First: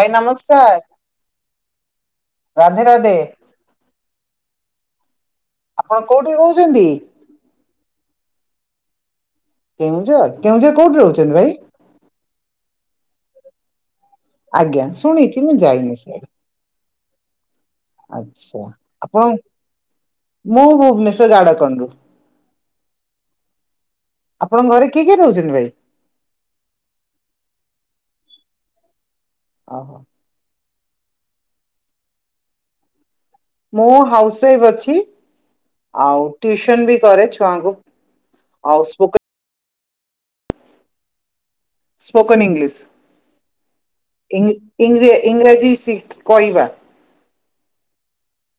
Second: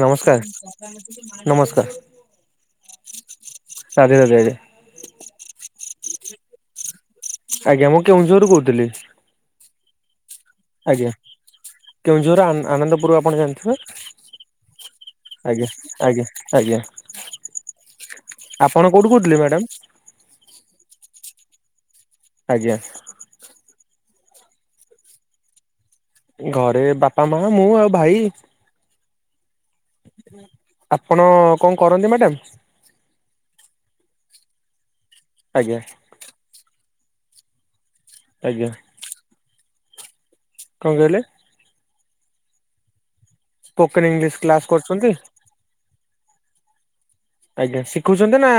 ଭାଇ ନମସ୍କାର ନମସ୍କାର୍ ନମସ୍କାର। ରାଧେ ରାଧେ ସାରିର ଦେରେ। ଆପଣ କୋଉଠି ରହୁଛନ୍ତି? ଆଜ୍ଞା ମୁଁ କେଉଁଝରରୁ କହୁଥିଲି। କେଉଁଝର୍ କେଉଁଝର୍ କୋଉଠି ଆଜ୍ଞା। ରହୁଛନ୍ତି ଭାଇ? କେଉଁଝର ଆନ ଆନନ୍ଦପୁର ଆପଣ ଜାଣିଥିବେ। ଆଜ୍ଞା ଶୁଣିଚି ମୁଁ ଆଜ୍ଞା ଯାଇନି ଆଜ୍ଞା ସିଆଡେ। ଆଜ୍ଞା ଆପଣ କୋଉଠୁ କହୁଥିଲେ ମ୍ୟାଡ଼ାମ? ମୁଁ ଭୁବନେଶ୍ୱର ଝାଡ଼ଖଣ୍ଡରୁ। ଆଜ୍ଞା। ଆପଣଙ୍କ ଘରେ କିଏ କିଏ ରହୁଚନ୍ତି ଭାଇ? ଘରେ ବାପା ମା ମୁଁ ଆଉ ଭାଇ। ଅହ। ଆପଣ କଣ କରନ୍ତି ମାଡାମ୍? ମୁଁ ହାଉସ୍ ୱାଇଫ୍ ଅଛି। ଆଜ୍ଞା। ଆଉ ଟ୍ୟୁସନ ବି କରେ ଛୁଆଙ୍କୁ। ଆଜ୍ଞା। ଆଉ ସ୍ପୋକ କଣ୍ କହିଲେ? ସ୍ପୋକନ୍ ଇଂଲିଶଂ ସ୍ପୋକେନ ଇଂଲିଶ କ୍ଲାସ ଇଂ- କରୁଛନ୍ତି? ଇଂରେ- ଇଂରାଜୀ ଶି କହିବା। ଆଜ୍ଞା ଶିଖୁଚନ୍ତି ନା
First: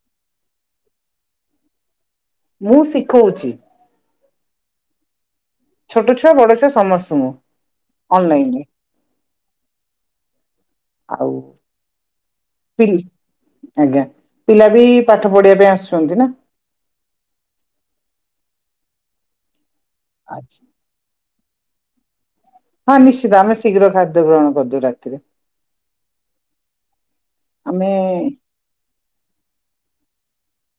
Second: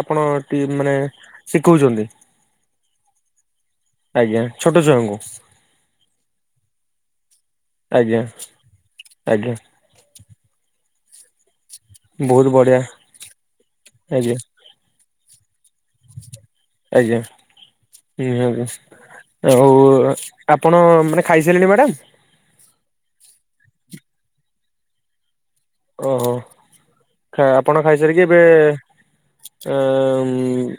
ଆପଣ ଟି-ମାନେ ଶିଖଉଚନ୍ତି? ମୁଁ ଶିଖଉଚି। ଆଜ୍ଞା ଛୋଟ ଛୁଆଙ୍କୁ? ଛୋଟ ଛୁଆ ବଡ ଛୁଆ ସମସ୍ତଙ୍କୁ ଆଜ୍ଞା ଅନଲାଇନ୍ ରେ। ଆଜ୍ଞା ଆଉ ବହୁତ ବଢିଆ ପିଲ୍-ଆଜ୍ଞା ଆଜ୍ଞା ପିଲା ବି ପାଠ ପଢିବା ପାଇଁ ଆସୁଚନ୍ତି ନା। ଆଜ୍ଞା ହଁ ଆଉ ଆଚ୍ଛା ଆପଣ ମାନେ ଖାଇସାଇଲେଣି ମ୍ୟାଡ଼ାମ୍? ହଁ ନିଶ୍ଚିତ ଆମେ ଶୀଘ୍ର ଖାଦ୍ୟ ଗ୍ରହଣ କରିଦଉ ରାତିରେ। ଓଃ କା ଆପଣ ଆମେ ଖାଇସାରିକି ଏବେ। ଅ-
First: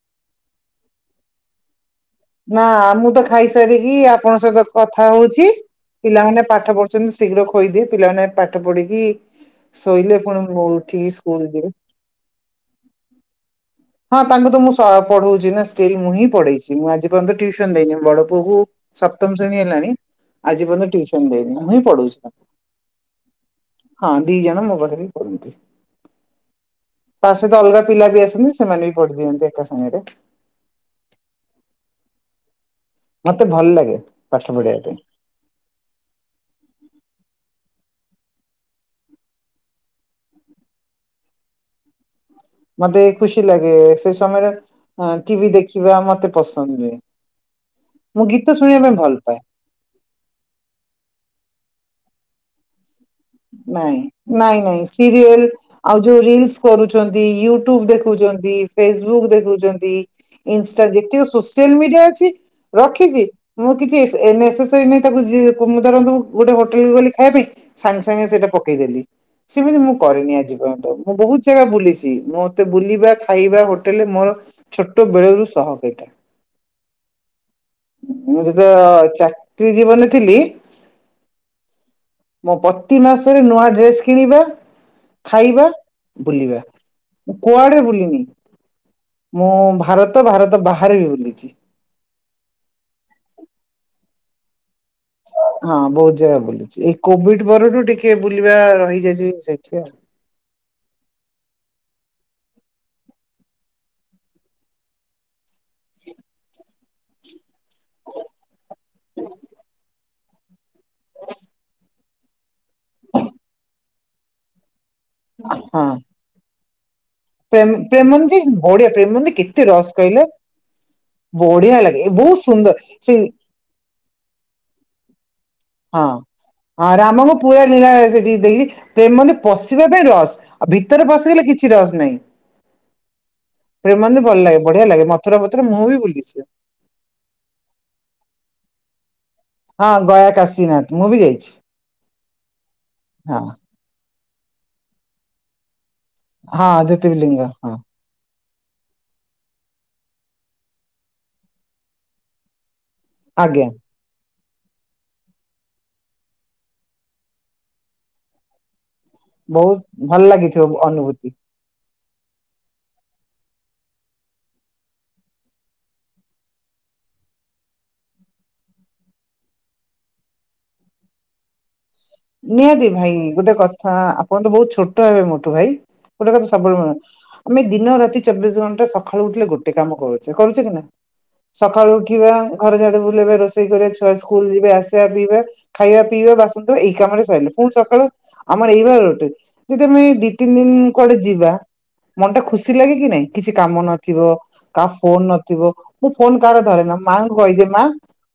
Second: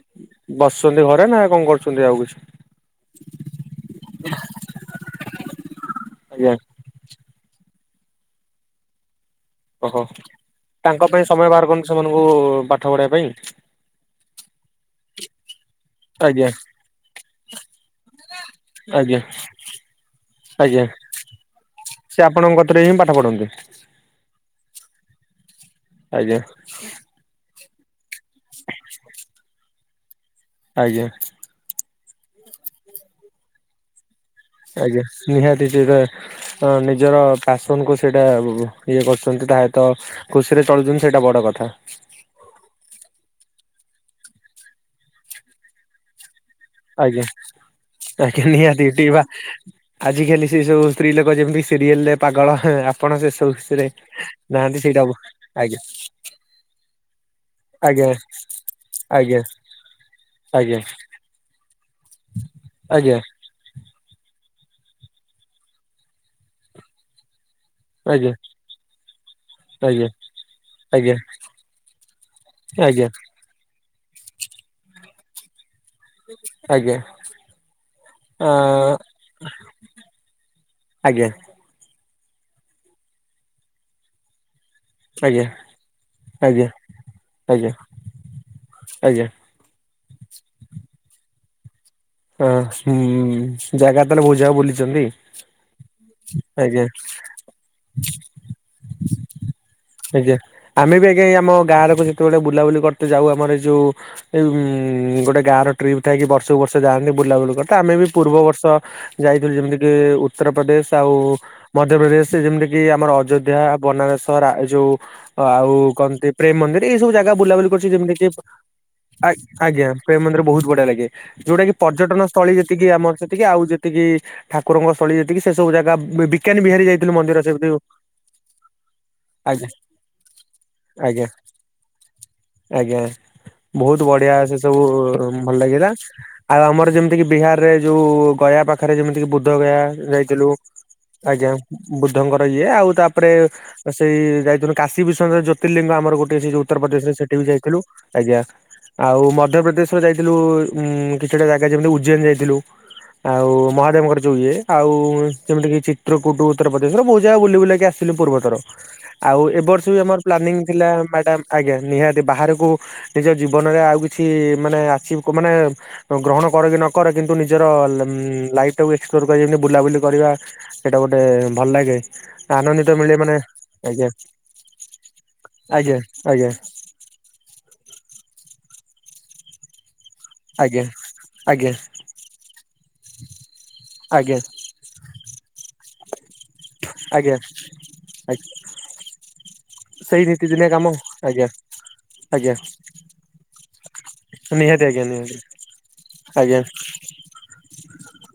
ବସନ୍ତି ଘରେ ନା କଣ କରୁଚନ୍ତି ଆଉ କିଛି? ନା ମୁଁ ତ ଖାଇସାରିକି ଆପଣଙ୍କ ସହିତ କଥା ହଉଚି ପିଲାମାନେ ଆଜ୍ଞା ପାଠ ପଢୁ ଶୀଘ୍ର ଖୋଇଦିଏ ପିଲାମାନେ ପାଠ ପଢିକି। ଓହୋ ଶୋଇଲେ ପୁଣି ମୁଁ ଉଠିକି ତାଙ୍କ ପାଇଁ ସ୍କୁଲ ସମୟ ଯିବେ ବାହାର କରନ୍ତି ସେମାନଙ୍କୁ ପାଠ ପଢେଇବା ପାଇଁ। ହଁ ତାଙ୍କୁ ତ ମୁଁ ସ- ପଢଉଚି ନା ଷ୍ଟିଲ୍ ମୁଁ ହିଁ ଆଜ୍ଞା ପଢେଇଚି ମୁଁ ଆଜି ଏପର୍ଯ୍ୟନ୍ତ ଟ୍ୟୁସନ୍ ଦେଇନି ବଡ଼ ପୁଅକୁ ଆଜ୍ଞା ସପ୍ତମ ଶେଣୀ ହେଲାଣି। ଆଜି ଆଜ୍ଞା ପର୍ଯ୍ୟନ୍ତ ଟ୍ୟୁସନ୍ ଦେଇନି ମୁଁ ହିଁ ପଢଉଚି। ସେ ଆପଣଙ୍କ କତିରେ ହିଁ ପାଠ ପଢନ୍ତି? ହଁ ଦି ଜଣ ମ କତିରେ ବି ପଢନ୍ତି। ଆଜ୍ଞା। ତା ସହିତ ଅଲଗା ପିଲା ବି ଆସନ୍ତି ସେମାନେ ବି ପଢି ଦିଅନ୍ତି ଏକା ସାଙ୍ଗେରେ। ଆଜ୍ଞା। ମତେ ଭଲ ଲାଗେ ପାଠ ପଢେଇବା ପାଇଁ। ଆଜ୍ଞା ନିହାତି ସେଟା ଅ -ନିଜର ପାସନ୍ କୁ ସେଇଟା ଇଏ କରୁଚନ୍ତି ତା ସହିତ। ଖୁସିରେ ଚଳୁଚନ୍ତି ସେଇଟା ବଡ କଥା। ମତେ ଖୁସି ଲାଗେ ସେ ସମୟରେ ଟିଭି ଦେଖିବା ମତେ ପସ୍ ଆଜ୍ଞା -ଆଜ୍ଞା ଶୁଣିବା ନିହାତି ପାଇଁ ଟି ଭଲ ବା ପାଏ ଆଜିିକାଲି ସେ ସବୁ ସ୍ତ୍ରୀ ଲୋକ ଯେମିତି ସିରିଏଲ୍ ରେ ପାଗଳ ହେଁ ଆ ଆପଣ ସେ ସବୁ ଖୁସିରେ ନାଇଁ ନାହାନ୍ତି ସେଇଟା ବୁ ଆଜ୍ଞା। ଯଉ ରିଲ୍ସ କରୁଚନ୍ତି ୟୁଟ୍ୟୁବ୍ ଆଜ୍ଞା ଦେଖୁଚନ୍ତି ଫେସବୁକ୍ ଆଜ୍ଞା ଦେଖୁଚନ୍ତି। ଆଜ୍ଞା ଇନ୍ଷ୍ଟା ଯେତିକ ସୋସିଆଲ ମିଡିଆ ଅଛି ଆଜ୍ଞା ରଖିଚି। ମୁଁ କିଛି ସେ ନେସେସେରୀ ନାହିଁ ତାକୁ ଧରନ୍ତୁ ଗୋଟେ ହୋଟେଲ ଗଲି ଖାଇବା ପାଇଁ। ସାଙ୍ଗେ ସାଙ୍ଗେ ଆଜ୍ଞା ସେଇଟା ପକେଇଦେଲି। ସେମିତି ମୁଁ ଆଜ୍ଞା କରିନି ଆଜି ପର୍ଯ୍ୟନ୍ତ ଆଜ୍ଞା ମୁଁ ବହୁତ୍ ଜାଗା ବୁଲିଚି ମତେ ଆଜ୍ଞା ବୁଲିବା। ଖାଇବା ହୋଟେଲରେ ମୋର ଛୋଟ ବେଳ ରୁ ସହକ ଏଟା। ଆଜ୍ଞା ମୁଁ ଯେବେ ଆଁ ଚାକିରି ଜୀବନରେ ଥିଲି। ଆଜ୍ଞା। ମୋ ପତି ମାସରେ ନୂଆ ଡ୍ରେସ୍ କିଣିବା। ଆଜ୍ଞା ଖାଇବା ବୁଲିବା ଆଜ୍ଞା ମୁଁ ଆଜ୍ଞା କୁଆଡ଼େ ବୁଲିିନି। ଆଜ୍ଞା ମୁଁ ଭାରତ ଭାରତ ବାହାରେ ବି ବୁଲିଚି। ଅ ହୁଁ ଜାଗା ତାହେଲେ ବୋଝାଏ ବୁଲିଚ, ନାହିଁ? ହଁ ବହୁତ ଜାଗା ବୁଲୁଚି ଏଇ କୋଭିଡ଼ ପରରୁ ଟିକେ ବୁଲିବା ରହିଯାଇଚୁ ସେଇଠି ଆଉ। ଆଜ୍ଞା। ଆମେ ବି ଆଜ୍ଞା ଏଇ ଆମ ଗାଁ ଲୋକ ଯେତୋଳେ ବୁଲାବୁଲି କରତେ ଯାଉ ଆମର ଏ ଯୋଉ ଏଇ ଉଁ ଗୋଟେ ଗାଁର ଟ୍ରିପ୍ ଥାଏ କି ବର୍ଷକୁ ବର୍ଷ ଯାଆନ୍ତି ବୁଲାବୁଲି କରିତେ। ଆମେ ବି ପୂର୍ବ ବର୍ଷ ଯାଇଥିଲୁ ଯେମିତି କିି ଉତ୍ତରପ୍ରଦେଶ ଆଉ ମଧ୍ୟପ୍ରଦେଶ ଯେମିତି ବି ଆମର ଅଯୋଧ୍ୟା ବନାରସ ରା ଯୋଉ ଆଉ ହଁ କନ୍ତି ପ୍ରେମ ମନ୍ଦିର ଏଇ ସବୁ ଜା ଗା ପ୍ରେମ ବୁଲାବୁଲି କରୁଛି ଯେମିତି କି ପ୍ରେମନ୍ଦି ବଢିଆ ଆ ପ୍ରେମନ୍ଦି କେତେ ଆଜ୍ଞା ରସ୍ ପ୍ରେମ କହିଲେ ମନ୍ଦିର ବହୁତ ବଢ଼ିଆ ଲାଗେ। ଯୋଉଟା କି ବଢିଆ ଲାଗେ ପର୍ଯ୍ୟଟନ ବହୁତ ସ୍ଥଳୀ ସୁନ୍ଦର ଯେତିକି ଆମର ସେଇ ସେତିକି ଆଉ ଯେତିକି ଠାକୁରଙ୍କ ସ୍ତଳୀ ଯେତିକି ସେ ସବୁ ଜାଗା ହଁ ବି ବିକାନୀ ହଁ ବିହାରୀ ଯାଇଥିଲୁ ମନ୍ଦିର ସେବଦୁ ପେ ମାନ୍ଦି ପଶିବା ପାଇଁ ରସ୍ ଆଉ ଭିତରେ ଆଜ୍ଞା ପଶିଗଲେ କିଛି ରସ୍ ନାଇଁ। ଆଜ୍ଞା ବୋହୁତ ବଢ଼ିଆ ସେ ଲାଗେ ସବୁ ବଢିଆ ଲାଗେ ମଥୁରା ଭଲ ଫଥୁରା ମୁଁ ଲାଗଲା। ବି ବୁଲିଛି। ଆ ଆଉ ଆମର ଯେମତି କି ବିହାରରେ ଯୋଉ ଗୟା ପାଖରେ ଯେମିତି କି ବୁଦ୍ଧ ଗୟା ହଁ ଯାଇଥିଲୁ। କାଶୀନାଥ ମୁଁ ବି ଆଜ୍ଞା ଯାଇଛି ବୁଦ୍ଧଙ୍କର ଇଏ ଆଉ ତାପରେ ହଁ ଅ ସେଇ ଯାଇଥିନୁ କାଶୀ ବିଶ୍ଵନାଥ ଜୋତିର୍ଲିଙ୍ଗ ଆମର ଗୋଟେ ସେଉ ଯୋଉ ହଁ ଉତ୍ତରପଦେଶରେ ସେଠି ବି ଜ୍ୟୋତିର୍ବିଲିଙ୍ଗ ହଁ ଯାଇଥିଲୁ। ଆଜ୍ଞା ଆଉ ମଧ୍ୟପ୍ରଦେଶର ଯାଇଥିଲୁ ଉଁ କିଛିଟା ଜାଗା ଯେମିତି ଉଜ୍ଜୈନ ଯାଇଥିଲୁ ଆଉ ଆଜ୍ଞା। ମହାଦେବଙ୍କର ଯୋଉ ଇଏ। ଆଉ ଯେମିତି କିି ଚିତ୍ରକୂଟ ଉତ୍ତରପଦେଶର ବୋହୁ ଜାଗା ବୁଲି ବୁଲାକି ଆସଥିଲି ପୂର୍ବଥର। ଆଉ ଏ ବହୁତ ବର୍ଷ ବି ଆମର ଭଲ ପ୍ଲାନିଂ ଲାଗିଥିବ ଥିଲା ଅନୁଭୂତି। ମ୍ୟାଡ଼ାମ୍। ଆଜ୍ଞା ନିହାତି ବାହାରକୁ ନିଜ ଜୀବନରେ ଆଉ କିଛି ମାନେ ଆଚିଭ୍ କ ମାନେ ଗ୍ରହଣ କର କି ନକର କିନ୍ତୁ ନିଜର ଲଁ ଲାଇଫ ଟାକୁ ଏକ୍ସପ୍ଲୋର କରି ଏମିତି ବୁଲାବୁଲି କରିବା। ଏଟା ଗୋଟେ ଭଲ ଲାଗେ। ନିହାତି ଆନନ୍ଦିତ ଭାଇ ମିଳେ ମାନେ ଗୋଟେ କଥା ଆଜ୍ଞା ଆପଣ ତ ବୋହୁତ ଛୋଟ ହେବେ ମୋଠୁ ଭାଇ। ଆଜ୍ଞା ଗୋଟେ କଥା ଆଜ୍ଞା ସବୁବେଳେ ମ ଆମେ ଦିନ ରାତି ଚବିଶ ଘଣ୍ଟା ସଖାଳୁ ଉଠିଲେ ଗୋ ଟେ କାମ କରୁଚେ, କରୁଚେ କି ଆଜ୍ଞା ନା? ଆଜ୍ଞା ସଖାଳୁ ଉଠିବା ଘର ଝାଡ଼ୁ ବୁଲେଇବା ରୋଷେଇ କରିବା ଛୁଆ ଆଜ୍ଞା ସ୍କୁଲ୍ ଯିବେ ଆସ୍ ପିଆ ପିଇବା ଖାଇବା ପିଇବା ବାସନ୍ ଦୋ ଏଇ କାମରେ ଆଜ୍ଞା ସଇଲେ। ପୁଣି ସକାଳୁ ଆମର ଏଇ ଭଳିଆ ରୋଟି ଯଦି ଆମେ ସେଇ ଦି ତିନି ନୀତିଦିନିଆ କାମ ଦିନ କୁଆଡ଼େ ଆଜ୍ଞା ଯିବା ମନଟା ଆଜ୍ଞା ଖୁସି ଲାଗେ କି ନାଇଁ? କିଛି କାମ ନଥିବ ନିହାତି କାହା ଆଜ୍ଞା ଫୋନ୍ ନିହାତି ନଥିବ। ମୁଁ ଫୋନ୍ କାହାର ଆଜ୍ଞା ଧରେ ନା। ମାଙ୍କୁ କହିଦିଏ ମା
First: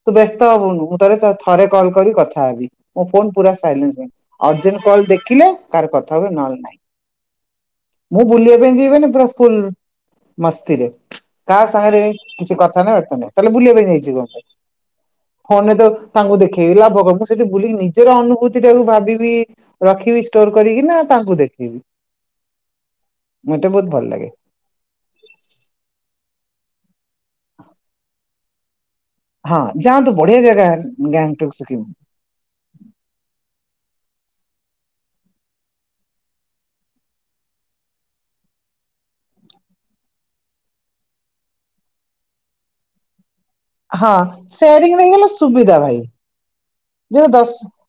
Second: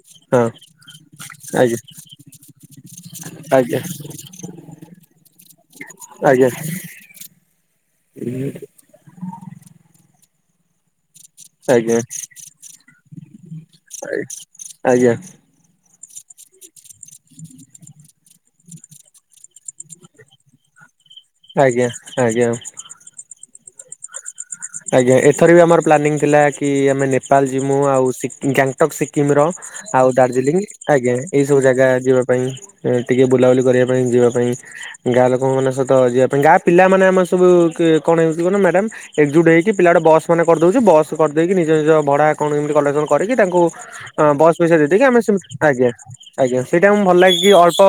ତୁ ହଁ ବ୍ୟସ୍ତ ହବୁନୁ ମୁଁ ତତେ ତ ଥରେ ଆଜ୍ଞା କଲ୍ କରି କଥା ହେବି। ମୋ ଫୋନ୍ ତ ଆଜ୍ଞା ସାଇଲେନ୍ସ ହୁଏ ଅର୍ଜେନ କଲ୍ ଦେଖିଲେ କାର କଥା ହୁଏ ଆଜ୍ଞା ନହେଲେ ନାଇଁ। ମୁଁ ବୁଲିବା ପାଇଁକି ମାନେ ପୁରା ଫୁଲ୍ ମସ୍ତିରେ। କାହା ଆଜ୍ଞା ସାଙ୍ଗରେ କିଛି କଥା ନାହିଁ ବାର୍ତ୍ତା ନାହିଁ ତାଲେ ବୁଲିବା ପାଇଁ ନେଇଯି ମତେ। ଆଜ୍ଞା ଆଜ୍ଞା ଫୋନେ ତ ତାଙ୍କୁ ଦେଖି ଲାଭ କ ମୁଁ ସେଠି ବୁଲିନି। ଜର ଅନୁଭୂତିଟାକୁ ଭାବିବି ରଖିବି ଷ୍ଟୋର୍ କରିକି ନା ତାଙ୍କୁ ଦେଖିବି? ଆଜ୍ଞା ଆଜ୍ଞା। ମତେ ଭୋଉତ୍ ଭଲ୍ ଲାଗେ। ଆଜ୍ଞା ଏଥର ବି ଆମର ପ୍ଲାନିଂ ଥିଲା କି ଆମେ ନେପାଳ ଯିମୁ ଆଉ ସିକିମ୍ ଗ୍ୟାଂ ଟକ୍ ସିକିମର ହଁ ଆଉ ଯାଆନ୍ତୁ ବଢିଆ ଦାର୍ଜିଲିଂ ଜାଗା ଆଜ୍ଞା ଏଇ ଗ୍ୟାଙ୍ଗଟକ ସବୁ ସିକିମ ଜାଗା ଯିବା ପାଇଁ। ଏ ଟିକେ ବୁଲାବୁଲି କରିବା ପାଇଁ ଯିବା ପାଇଁ। ଗାଁ ଲୋକଙ୍କ ମାନ ସହିତ ଯିବା ପାଇଁ ଗାଁ ପିଲାମାନେ ଆମର ସବୁ କି କଣ ହେଉଚି କୁହନା ମ୍ୟାଡାମ୍ ଏକକ୍ଜୁଟ୍ ହୋଇକି ପିଲାଟେ ବସ୍ ମାନ କରିଦଉଛି ବସ୍ କରିଦେଇକି ନିଜ ନିଜ ଭଡ଼ା ଆକାଉଣ୍ଟ ଯେମିତି କଲେକ୍ସନ୍ କରିକି ତାଙ୍କୁ ହଁ ବସ୍ ପଇସା ଦେଇ ସେୟାରିଂ ଦେଇ କି ଆମେ ହେଇଗଲେ ସେମତି ସୁବିଧା ଆଜ୍ଞା। ଭାଇ ଆଜ୍ଞା ସେଇଟା ମୁଁ ଭଲ ଯୋଉ ଲାଗେ ଦଶ କି ଅଳ୍ପ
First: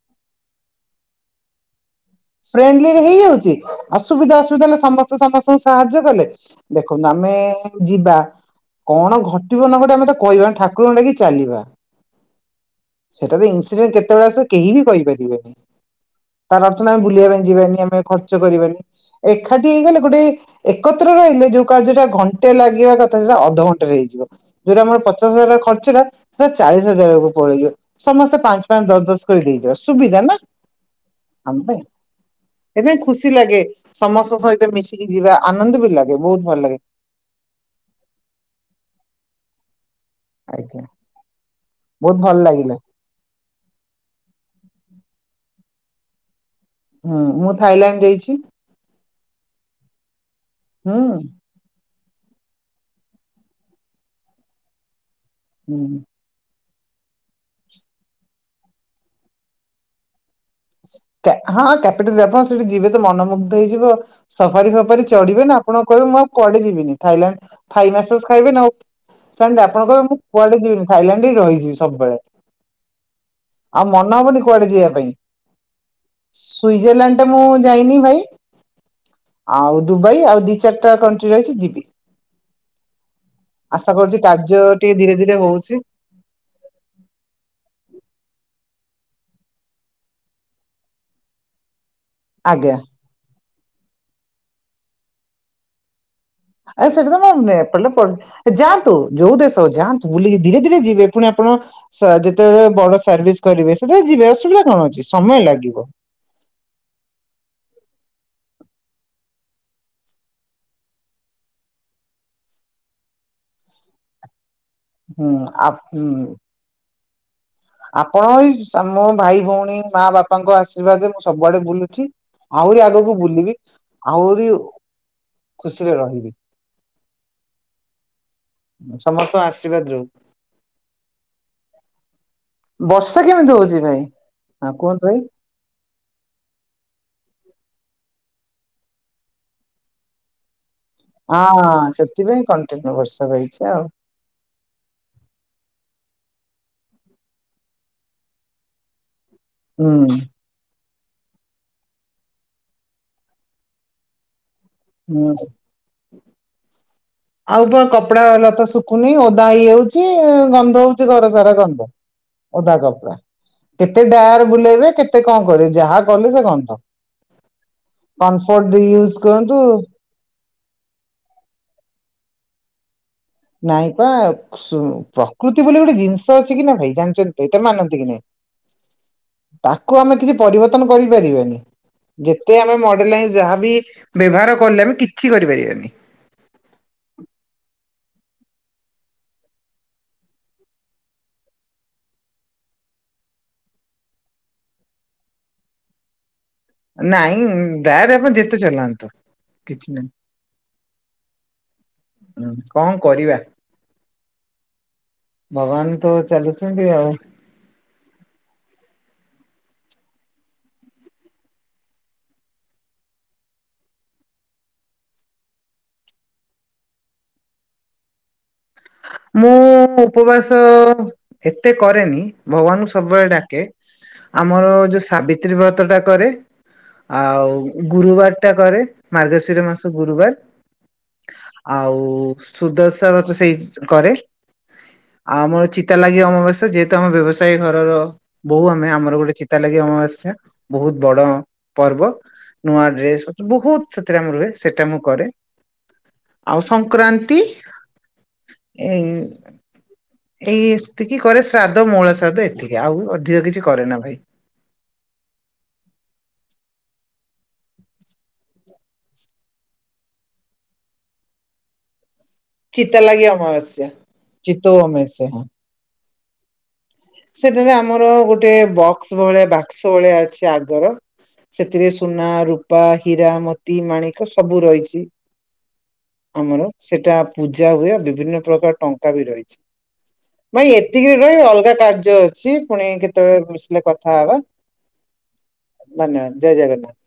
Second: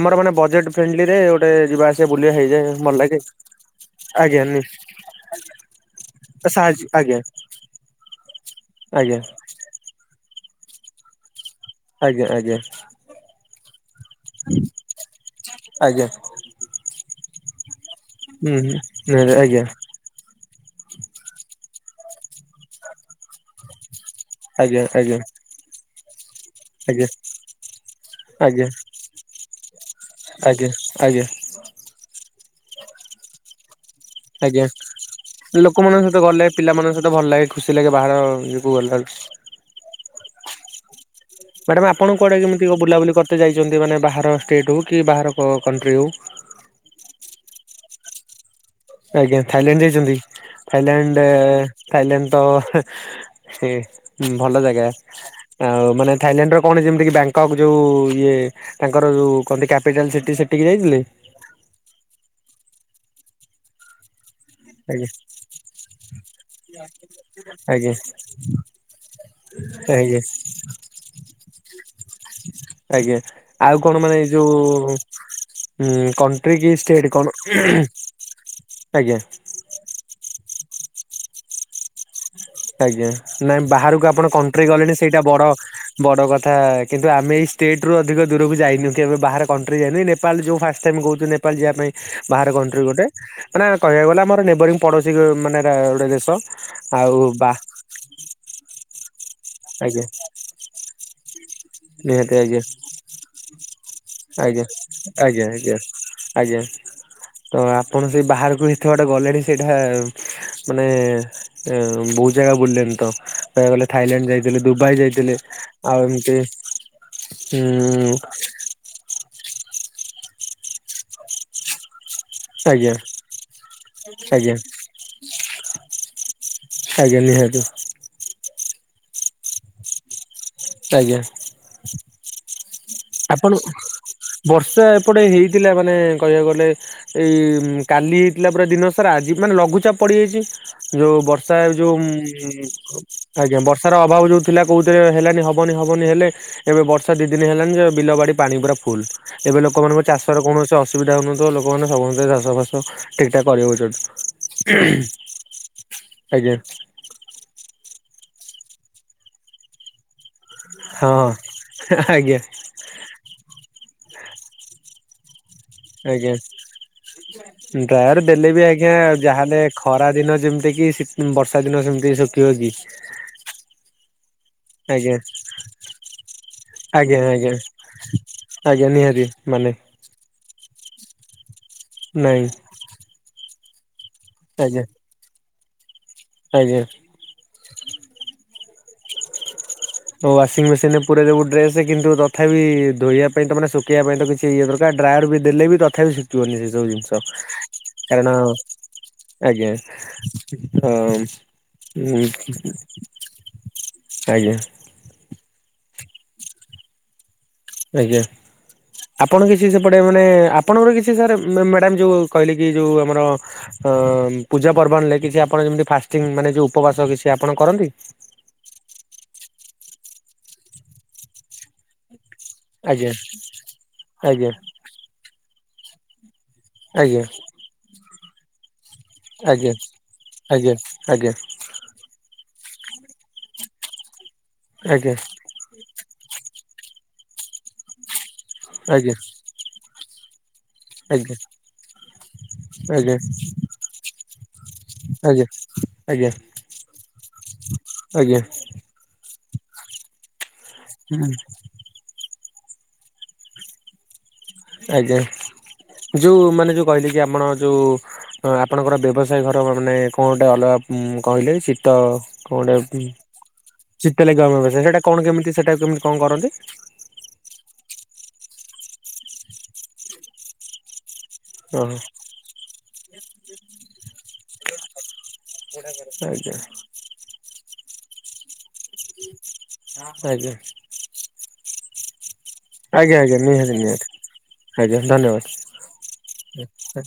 ଆମର ମାନେ ବଜେଟ ଫ୍ରେଣ୍ଡଲି ରେ ଗୋଟେ ଯିବା। ଆସିବା ବୁଲିବା ହେଇଯାଏ ଫ୍ରେଣ୍ଡଲି ଭଲ ରେ ଲାଗେ ହେଇଯାଉଛି ଅସୁବିଧା ଆଜ୍ଞା ଅସୁବିଧା ହେଲେ ସମ ସମସ୍ତଙ୍କୁ ସାହାଯ୍ୟ କଲେ, ସାହାଯ୍ୟ ଦେଖନ୍ତୁ ଆଜ୍ଞା ଆମେ ଯିବା କଣ ଆଜ୍ଞା। ଘ ଘଟିବ ନଘଟିବ ଆମେ ତ କହିବା ଠାକୁରଙ୍କୁ ଡାକି ଚାଲିବା। ଆଜ୍ଞା ଆଜ୍ଞା ସେଟା ତ ଇନସିଡେଣ୍ଟ କେତେବେଳେ ଆସିବ କେହି ବି କହିପାରିବେନି ଆଜ୍ଞା ତାର ଆମେ ବୁଲିବା ପାଇଁ ଯିବାନି ଆମେ ଖର୍ଚ୍ଚ ହୁଁ ହୁଁ କରିବାନି, ନିହାତି ଆଜ୍ଞା ଏକାଠି ହେଇଗଲେ ଗୋଟେ ଏକତ୍ର ରହିଲେ ଯୋଉ କର୍ଯ୍ୟଟା ଘଣ୍ଟେ ଲାଗିବା କଥା ସେଟା ଅଧଘଣ୍ଟାରେ ହେଇଯିବ। ଯୋଉଟା ଆଜ୍ଞା ଆମର ଆଜ୍ଞା ପଚାଶ ହଜାର ଖର୍ଚ୍ଚ ଟା ସେଟା ଚାଳିଶ ଆଜ୍ଞା ହଜାରକୁ ପଳେଇଲେ। ସମସ୍ତେ ଆଜ୍ଞା ପାଞ୍ଚ ପାଞ୍ଚ ଦଶ ଦଶ କରି ଦେଇଦବା ସୁବିଧା ନା। ଆଜ୍ଞା ଆଜ୍ଞା। ଆମ ନାହିଁ, ଏ ଦେଇ ଖୁସି ଲାଗେ। ସମସ୍ତଙ୍କ ଆଜ୍ଞା ସହିତ ମିଶିକି ଯିବା ଆନନ୍ଦ ବି ଲାଗେ ବହୁତ ଭଲ ଲାଗେ। ମତେ ଭଲ ଲାଗେ ଖୁସି ଲାଗେ ବାହାର ଇଏକୁ ଗଲା ଆଜ୍ଞା। ମ୍ୟାଡ଼ାାମ ଆପଣ ବହୁତ ଭଲ କୁଆଡ଼େ କେମିତି ଲାଗିଲା ବୁଲାବୁଲି କରତେ ଯାଇଛନ୍ତି ମାନେ ବାହାର ଷ୍ଟେଟ୍ ହଉ କି ବାହାର କଣ୍ଟ୍ରି ହଉ? ହୁଁ ମୁଁ ଥାଇଲାଣ୍ଡ ଯାଇଛି। ଆଜ୍ଞା ଥାଇଲାଣ୍ଡ ଯାଇଛନ୍ତି। ହୁଁ ଥାଇଲାଣ୍ଡ ଥାଇଲାଣ୍ଡ ତ ସେ ଭଲ ଜାଗା ଆଉ ହୁଁ। ମାନେ ଥାଇଲାଣ୍ଡର କଣ ଯେମିତିକି ବ୍ୟାଙ୍କକ୍ ଯୋଉ ଇଏ ତାଙ୍କର ଯୋଉ କହନ୍ତି କ୍ୟାପିଟାଲ ସିଟି ସେଠିକି ଯାଇଥିଲେ? ହଁ କ କ୍ୟାପିଟାଲ ଦେ ଆପଣ ସେଠି ଯିବେ ତ ମନମୁଗ୍ଧ ହେଇଯିବ। ସଫାରି ଫଫାରି ଆଜ୍ଞା ଚଢିବେ ନା ଆପଣ କହିବେ ମୁଁ ଆଉ କୁଆଡେ ଯିବିନି ଥାଇଲାଣ୍ଡ ଥାଇ ଆଜ୍ଞା ମାସେସ ଖାଇବେ ନା ଆଉ। ସାର ଆପଣ କହିବେ ମୁଁ ଆଜ୍ଞା କୁଆଡେ ଯିବିନି ଥାଇଲାଣ୍ଡରେ ହିଁ ରହିଯିବି ସବୁବେଳେ। ଆଜ୍ଞା ଆଉ କଣ ମନ ମାନେ ଏଇ ହବନି କୁଆଡେ ଯିବା ଯୋଉ ପାଇଁ। ଉଁ କଣ୍ଟ୍ରି କି ଷ୍ଟେଟ୍ ସୁଇଜରଲ୍ୟାଣ୍ଡ ଟା କଣ? ମୁଁ ଯାଇନି ଭାଇ ଆଜ୍ଞା। ଆଉ ଦୁବାଇ ଆଉ ଦି ଚାରିଟା କଣ୍ଟ୍ରି ରହିଛି ଯିବି। ଆଜ୍ଞା ନାଇଁ ଆଶା ବାହାରକୁ କରୁଛି ଆପଣ କାର୍ଯ୍ୟ କଣ୍ଟ୍ରି ଟିକେ ଗଲେଣି ଧୀରେ ସେଇଟା ଧୀରେ ବଡ ହଉଛି ବଡ କଥା କିନ୍ତୁ ଆମେ ଏଇ ଷ୍ଟେଟ ରୁ ଅଧିକ ଦୂରକୁ ଯାଇନୁ କି ଏବେ ବାହାର କଣ୍ଟ୍ରି ଯାଇନୁ ନେପାଳ ଯୋଉ ଫାଷ୍ଟ ଟାଇ କହୁଚୁ ନେ ପାଳ ଯିବା ପାଇଁ। ବାହାର ଆଜ୍ଞା। କଣ୍ଟ୍ରି ଗୋଟେ ମାନେ କହିବାକୁ ଗଲେ ଆମର ନେବରିଙ୍ଗ ପଡ଼ୋଶୀ ମାନେ ଗୋଟେ ଦେଶ। ଆ ଆଉ ସେଠା ତ ବା ନେପାଲ ପଡ ଯାଆନ୍ତୁ ଯୋଉ ଦେଶ ଆଜ୍ଞା ଯାଆନ୍ତୁ ବୁଲିକି ଧୀରେ ଧୀରେ ଯିବେ। ପୁଣି ଆପଣ ନିହାତି ଆଜ୍ଞା ଯେତେବେଳେ ବଡ ସର୍ଭିସ କରିବେ ସେତେବେଳେ ଯିବେ ଆଜ୍ଞା ଅସୁବିଧା କଣ ଅଛି ସମୟ ଆଜ୍ଞା ଆଜ୍ଞା ଲାଗିବ। ଆଜ୍ଞା। ତ ଆପଣ ସେଇ ବାହାରକୁ ଏତେ ବାଟ ଗଲେଣି ସେଇଟା ମାନେ ବହୁତ ଜାଗା ବୁଲିଲେଣି ତ, କହିବାକୁ ଗଲେ ଥାଇଲାଣ୍ଡ ଯାଇ ଥିଲେ ଦୁବାଇ ହୁଁ ଯାଇଥିଲେ ଆ ଆଉ ହୁଁ ଏମତି ଆପଣ ଏଇ ମୋ ଭାଇ ଭଉଣୀ ମା ବାପାଙ୍କ ଆଶୀର୍ବାଦରେ ମୁଁ ସବୁଆଡେ ବୁଲୁଛି। ଆହୁରି ଆଜ୍ଞା ଆଗକୁ ବୁଲିବି ଆହୁରି ଆଜ୍ଞା ଖୁସିରେ ରହିବି। ଆଜ୍ଞା ନିହାତି। ସମସ୍ତଙ୍କ ଆଶୀର୍ବାଦରୁୁ? ଆଜ୍ଞା। ବର୍ଷା କେମିତି ଆପଣ ହଉଛି ଭାଇ ହଁ ବର୍ଷା କୁହନ୍ତୁ ଭାଇ ଏପଟେ ହେଇଥିଲା ମାନେ କହିବାକୁ ଗଲେ ଏଇ କାଲି ହେଇଥିଲା ପୁରା ଦିନ ସାରା ଆଜି ମାନେ ଲଘୁଚାପ ପଡିଯାଇଛି। ଯୋଉ ବର୍ଷା ହଁ ଯୋଉ, ସେଥିପାଇଁ କଣ୍ଟିନ୍ୟୁ ବର୍ଷା ଆଜ୍ଞା ରହିଛି ଆଉ। ବର୍ଷାର ଅଭାବ ଯୋଉ ଥିଲା କୋଉଥିରେ ହେଲାନି ହବନି ହବନି ହେଲେ ଏବେ ବର୍ଷା ଦି ଦିନ ହେଲାନି ଯେ ବିଲ ବାଡି ପାଣି ପୁରା ଫୁଲ। ଏବେ ହୁଁ ଲୋକମାନଙ୍କ ଚାଷରେ କୌଣସି ଆସୁ ସୁବିଧା ହଉନଥିବ ଲୋକମାନେ ସମସ୍ତେ ଚାଷ ଫସ ଠିକଠାକ କରିହୋଉଚନ୍ତି। ହୁଁ ଆଜ୍ଞା। ଆଉ ପା କପଡା ଲତା ଶୁଖୁନି ଓଦା ହେଇଯାଉଚି। ଗନ୍ଧ ହଉଚି ହଁ ଘର ସାରା ଗନ୍ଧ ଆଜ୍ଞା ଓଦା କପଡା। କେତେ ଡାର ବୁଲେଇବେ କେତ ତେ କଣ କରିବ ଯାହା କଲେ ସେ ଗନ୍ଧ। ଡ୍ରାଇଅର ଦେଲେ ବି କମ୍ଫର୍ଟ ଆଜ୍ଞା ୟୁଜ କରନ୍ତୁ ଯାହାହେଲେ ଖରା ଦିନ ଯେମିତି କି ବର୍ଷା ଦିନ ସେମିତି ଶୁଖିବ କି? ନାଇଁ ପା ସୁ ଆଜ୍ଞା ପ୍ରକୃତି ବୋଲି ଗୋଟେ ଜିନିଷ ଅଛି କି ନା ଭାଇ ଜାଣିଛନ୍ତି ସେଇଟା ମାନନ୍ତି କି ନାଇଁ? ଜ୍ଞା ନିହାତି ମାନେ। କୁ ଆମେ କିଛି ପରିବର୍ତ୍ତନ କରିପାରିବାନି। ନାଇଁ ଯେତେ ଆମେ ମଡେଲାଇଜ ଯାହାବି ବ୍ୟବହାର ଆଜ୍ଞା କଲେ ଆମେ କିଛି କରିପାରିବାନି। ଆଜ୍ଞା। ଓ ୱାସିଂ ମେସିନ ରେ ପୁରେଇ ଦବୁ ଡ୍ରେସ କିନ୍ତୁ ତଥାପି ଧୋଇବା ପାଇଁ ତ ମାନେ ସୁଖେଇବା ପାଇଁ ତ କିଛି ସେଇ ଇଏ ପ୍ରକାର ଡ୍ରାୟାର ବି ଦେଲେ ବି ତଥାପି ଶୁଖିବନି ସେ। ଯୋଉ ଜିନିଷ। ନାଇଁ ଡାୟାର ଆପଣ କାରଣ ଯେତେ ଚଲାନ୍ତୁ। ଆଜ୍ଞା କିଛି ନାହିଁ ହଁ। ହୁଁ କଣ କରିବା ଆଜ୍ଞା। ଭଗବାନ ତ ଚାଲୁଚନ୍ତି ଆଉ। ଆଜ୍ଞା। ଆପଣ କିଛି ସେପଟେ ମାନେ ଆପଣଙ୍କର କିଛି ସାର୍ ମା ମ୍ୟାଡାମ ଯୋଉ କହିଲେ କି ଯୋଉ ଆମର ଅ ପୂଜା ପର୍ବାଣୀରେ ରେ କିଛି ଆପଣ ଯେମିତି ଫାଷ୍ଟିଙ୍ଗ ମାନେ ଯୋଉ ଉପବାସ କିଛି ଆପଣ କରନ୍ତି? ମୁଁ ଉପବାସ ଏତେ କରେନି। ଭଗବାନଙ୍କୁ ଆଜ୍ଞା ସବୁବେଳେ ଡାକେ। ଆଜ୍ଞା ଆମର ଯୋଉ ସାବିତ୍ରୀ ବ୍ରତ ଟା କରେ। ଆଜ୍ଞା ଆଉ ଗୁରୁବାର ଟା କରେ। ମାର୍ଗଶିର ଆଜ୍ଞା ମାସ ଗୁରୁବାର। ଆଜ୍ଞା ଆଜ୍ଞା ଆଉ ସୁଦଶା ବ୍ରତ ସେଇ କରେ ଆଜ୍ଞା ଆଉ ଆମର ଚି ତା ଲାଗି ଅମାବାସ୍ୟା ଯେହେତୁ ଆମେ ବ୍ୟବସାୟୀ ଘରର ବୋହୁ ଆମେ ଆମର ଗୋଟେ ଚିତା ଲାଗି ଅମାବାସ୍ୟା। ବହୁତ ଆଜ୍ଞା ବଡ ପର୍ବ। ନୂଆ ଆଜ୍ଞା ଡ୍ରେସ ବହୁତ ସେଥିରେ ଆମର ରୁହେ ସେଟା ମୁଁ କରେ। ଆଜ୍ଞା ଆଜ୍ଞା ଆଜ୍ଞା ଆଉ ସଂକ୍ରାନ୍ତି। ଆଜ୍ଞା। ଏଇ ଏଇ ଇସ୍ତିକି ଆଜ୍ଞା କରେ ଶ୍ରା ଧ ମଉଳାଶ୍ରଦ୍ଧ ଏତିକି ଆଉ ଅଧିକ କିଛି କରେ ନା ଭାଇ। ଆଜ୍ଞା ଯୋଉ ମାନେ ଯୋଉ କହିଲେ କି ଆପଣ ଯୋଉ ହଁ ଆପଣଙ୍କର ବ୍ୟବସାୟ ଘର ମାନେ କଣ ଗୋଟେ ଅଲଗା କହିଲେ ଚିତ କଣଟା ଚିତା ଉ ଲାଗି ଅମାବାସ୍ୟା ଚିତା ଲାଗି ଅମାବାସ୍ୟା ସେଟା କଣ କେମିତି ସେଟା କେମିତି କଣ କରନ୍ତି? ସେଥିରେ ଆମର ଗୋଟେ ବକ୍ସ ଭଳିଆ ବାକ୍ସ ଭଳିଆ ଅଛି ଆଗର ସେଥିରେ ଓହୋ ସୁନା ରୂପା ହୀରା ମୋତି ମାଣିକ ସବୁ ରହିଚି। ଆଜ୍ଞା ଆମର ସେଟା ପୂଜା ହୁଏ ବିଭିନ୍ନ ପ୍ରକାର ଟଙ୍କା ବି ରହିଚି। ଆଜ୍ଞା। [unintelligible] ରହେ ଅଲଗା କାର୍ଯ୍ୟ ଅଛି ପୁଣି ଆଜ୍ଞା ଆଜ୍ଞା କେତେବେଳେ ନିହାତି ମିଶିଲେ ନିହାତି କଥା ହବା। ଆଜ୍ଞା ଧନ୍ୟବାଦ। ଧନ୍ୟବାଦ ଜୟ ଜଗନ୍ନାଥ।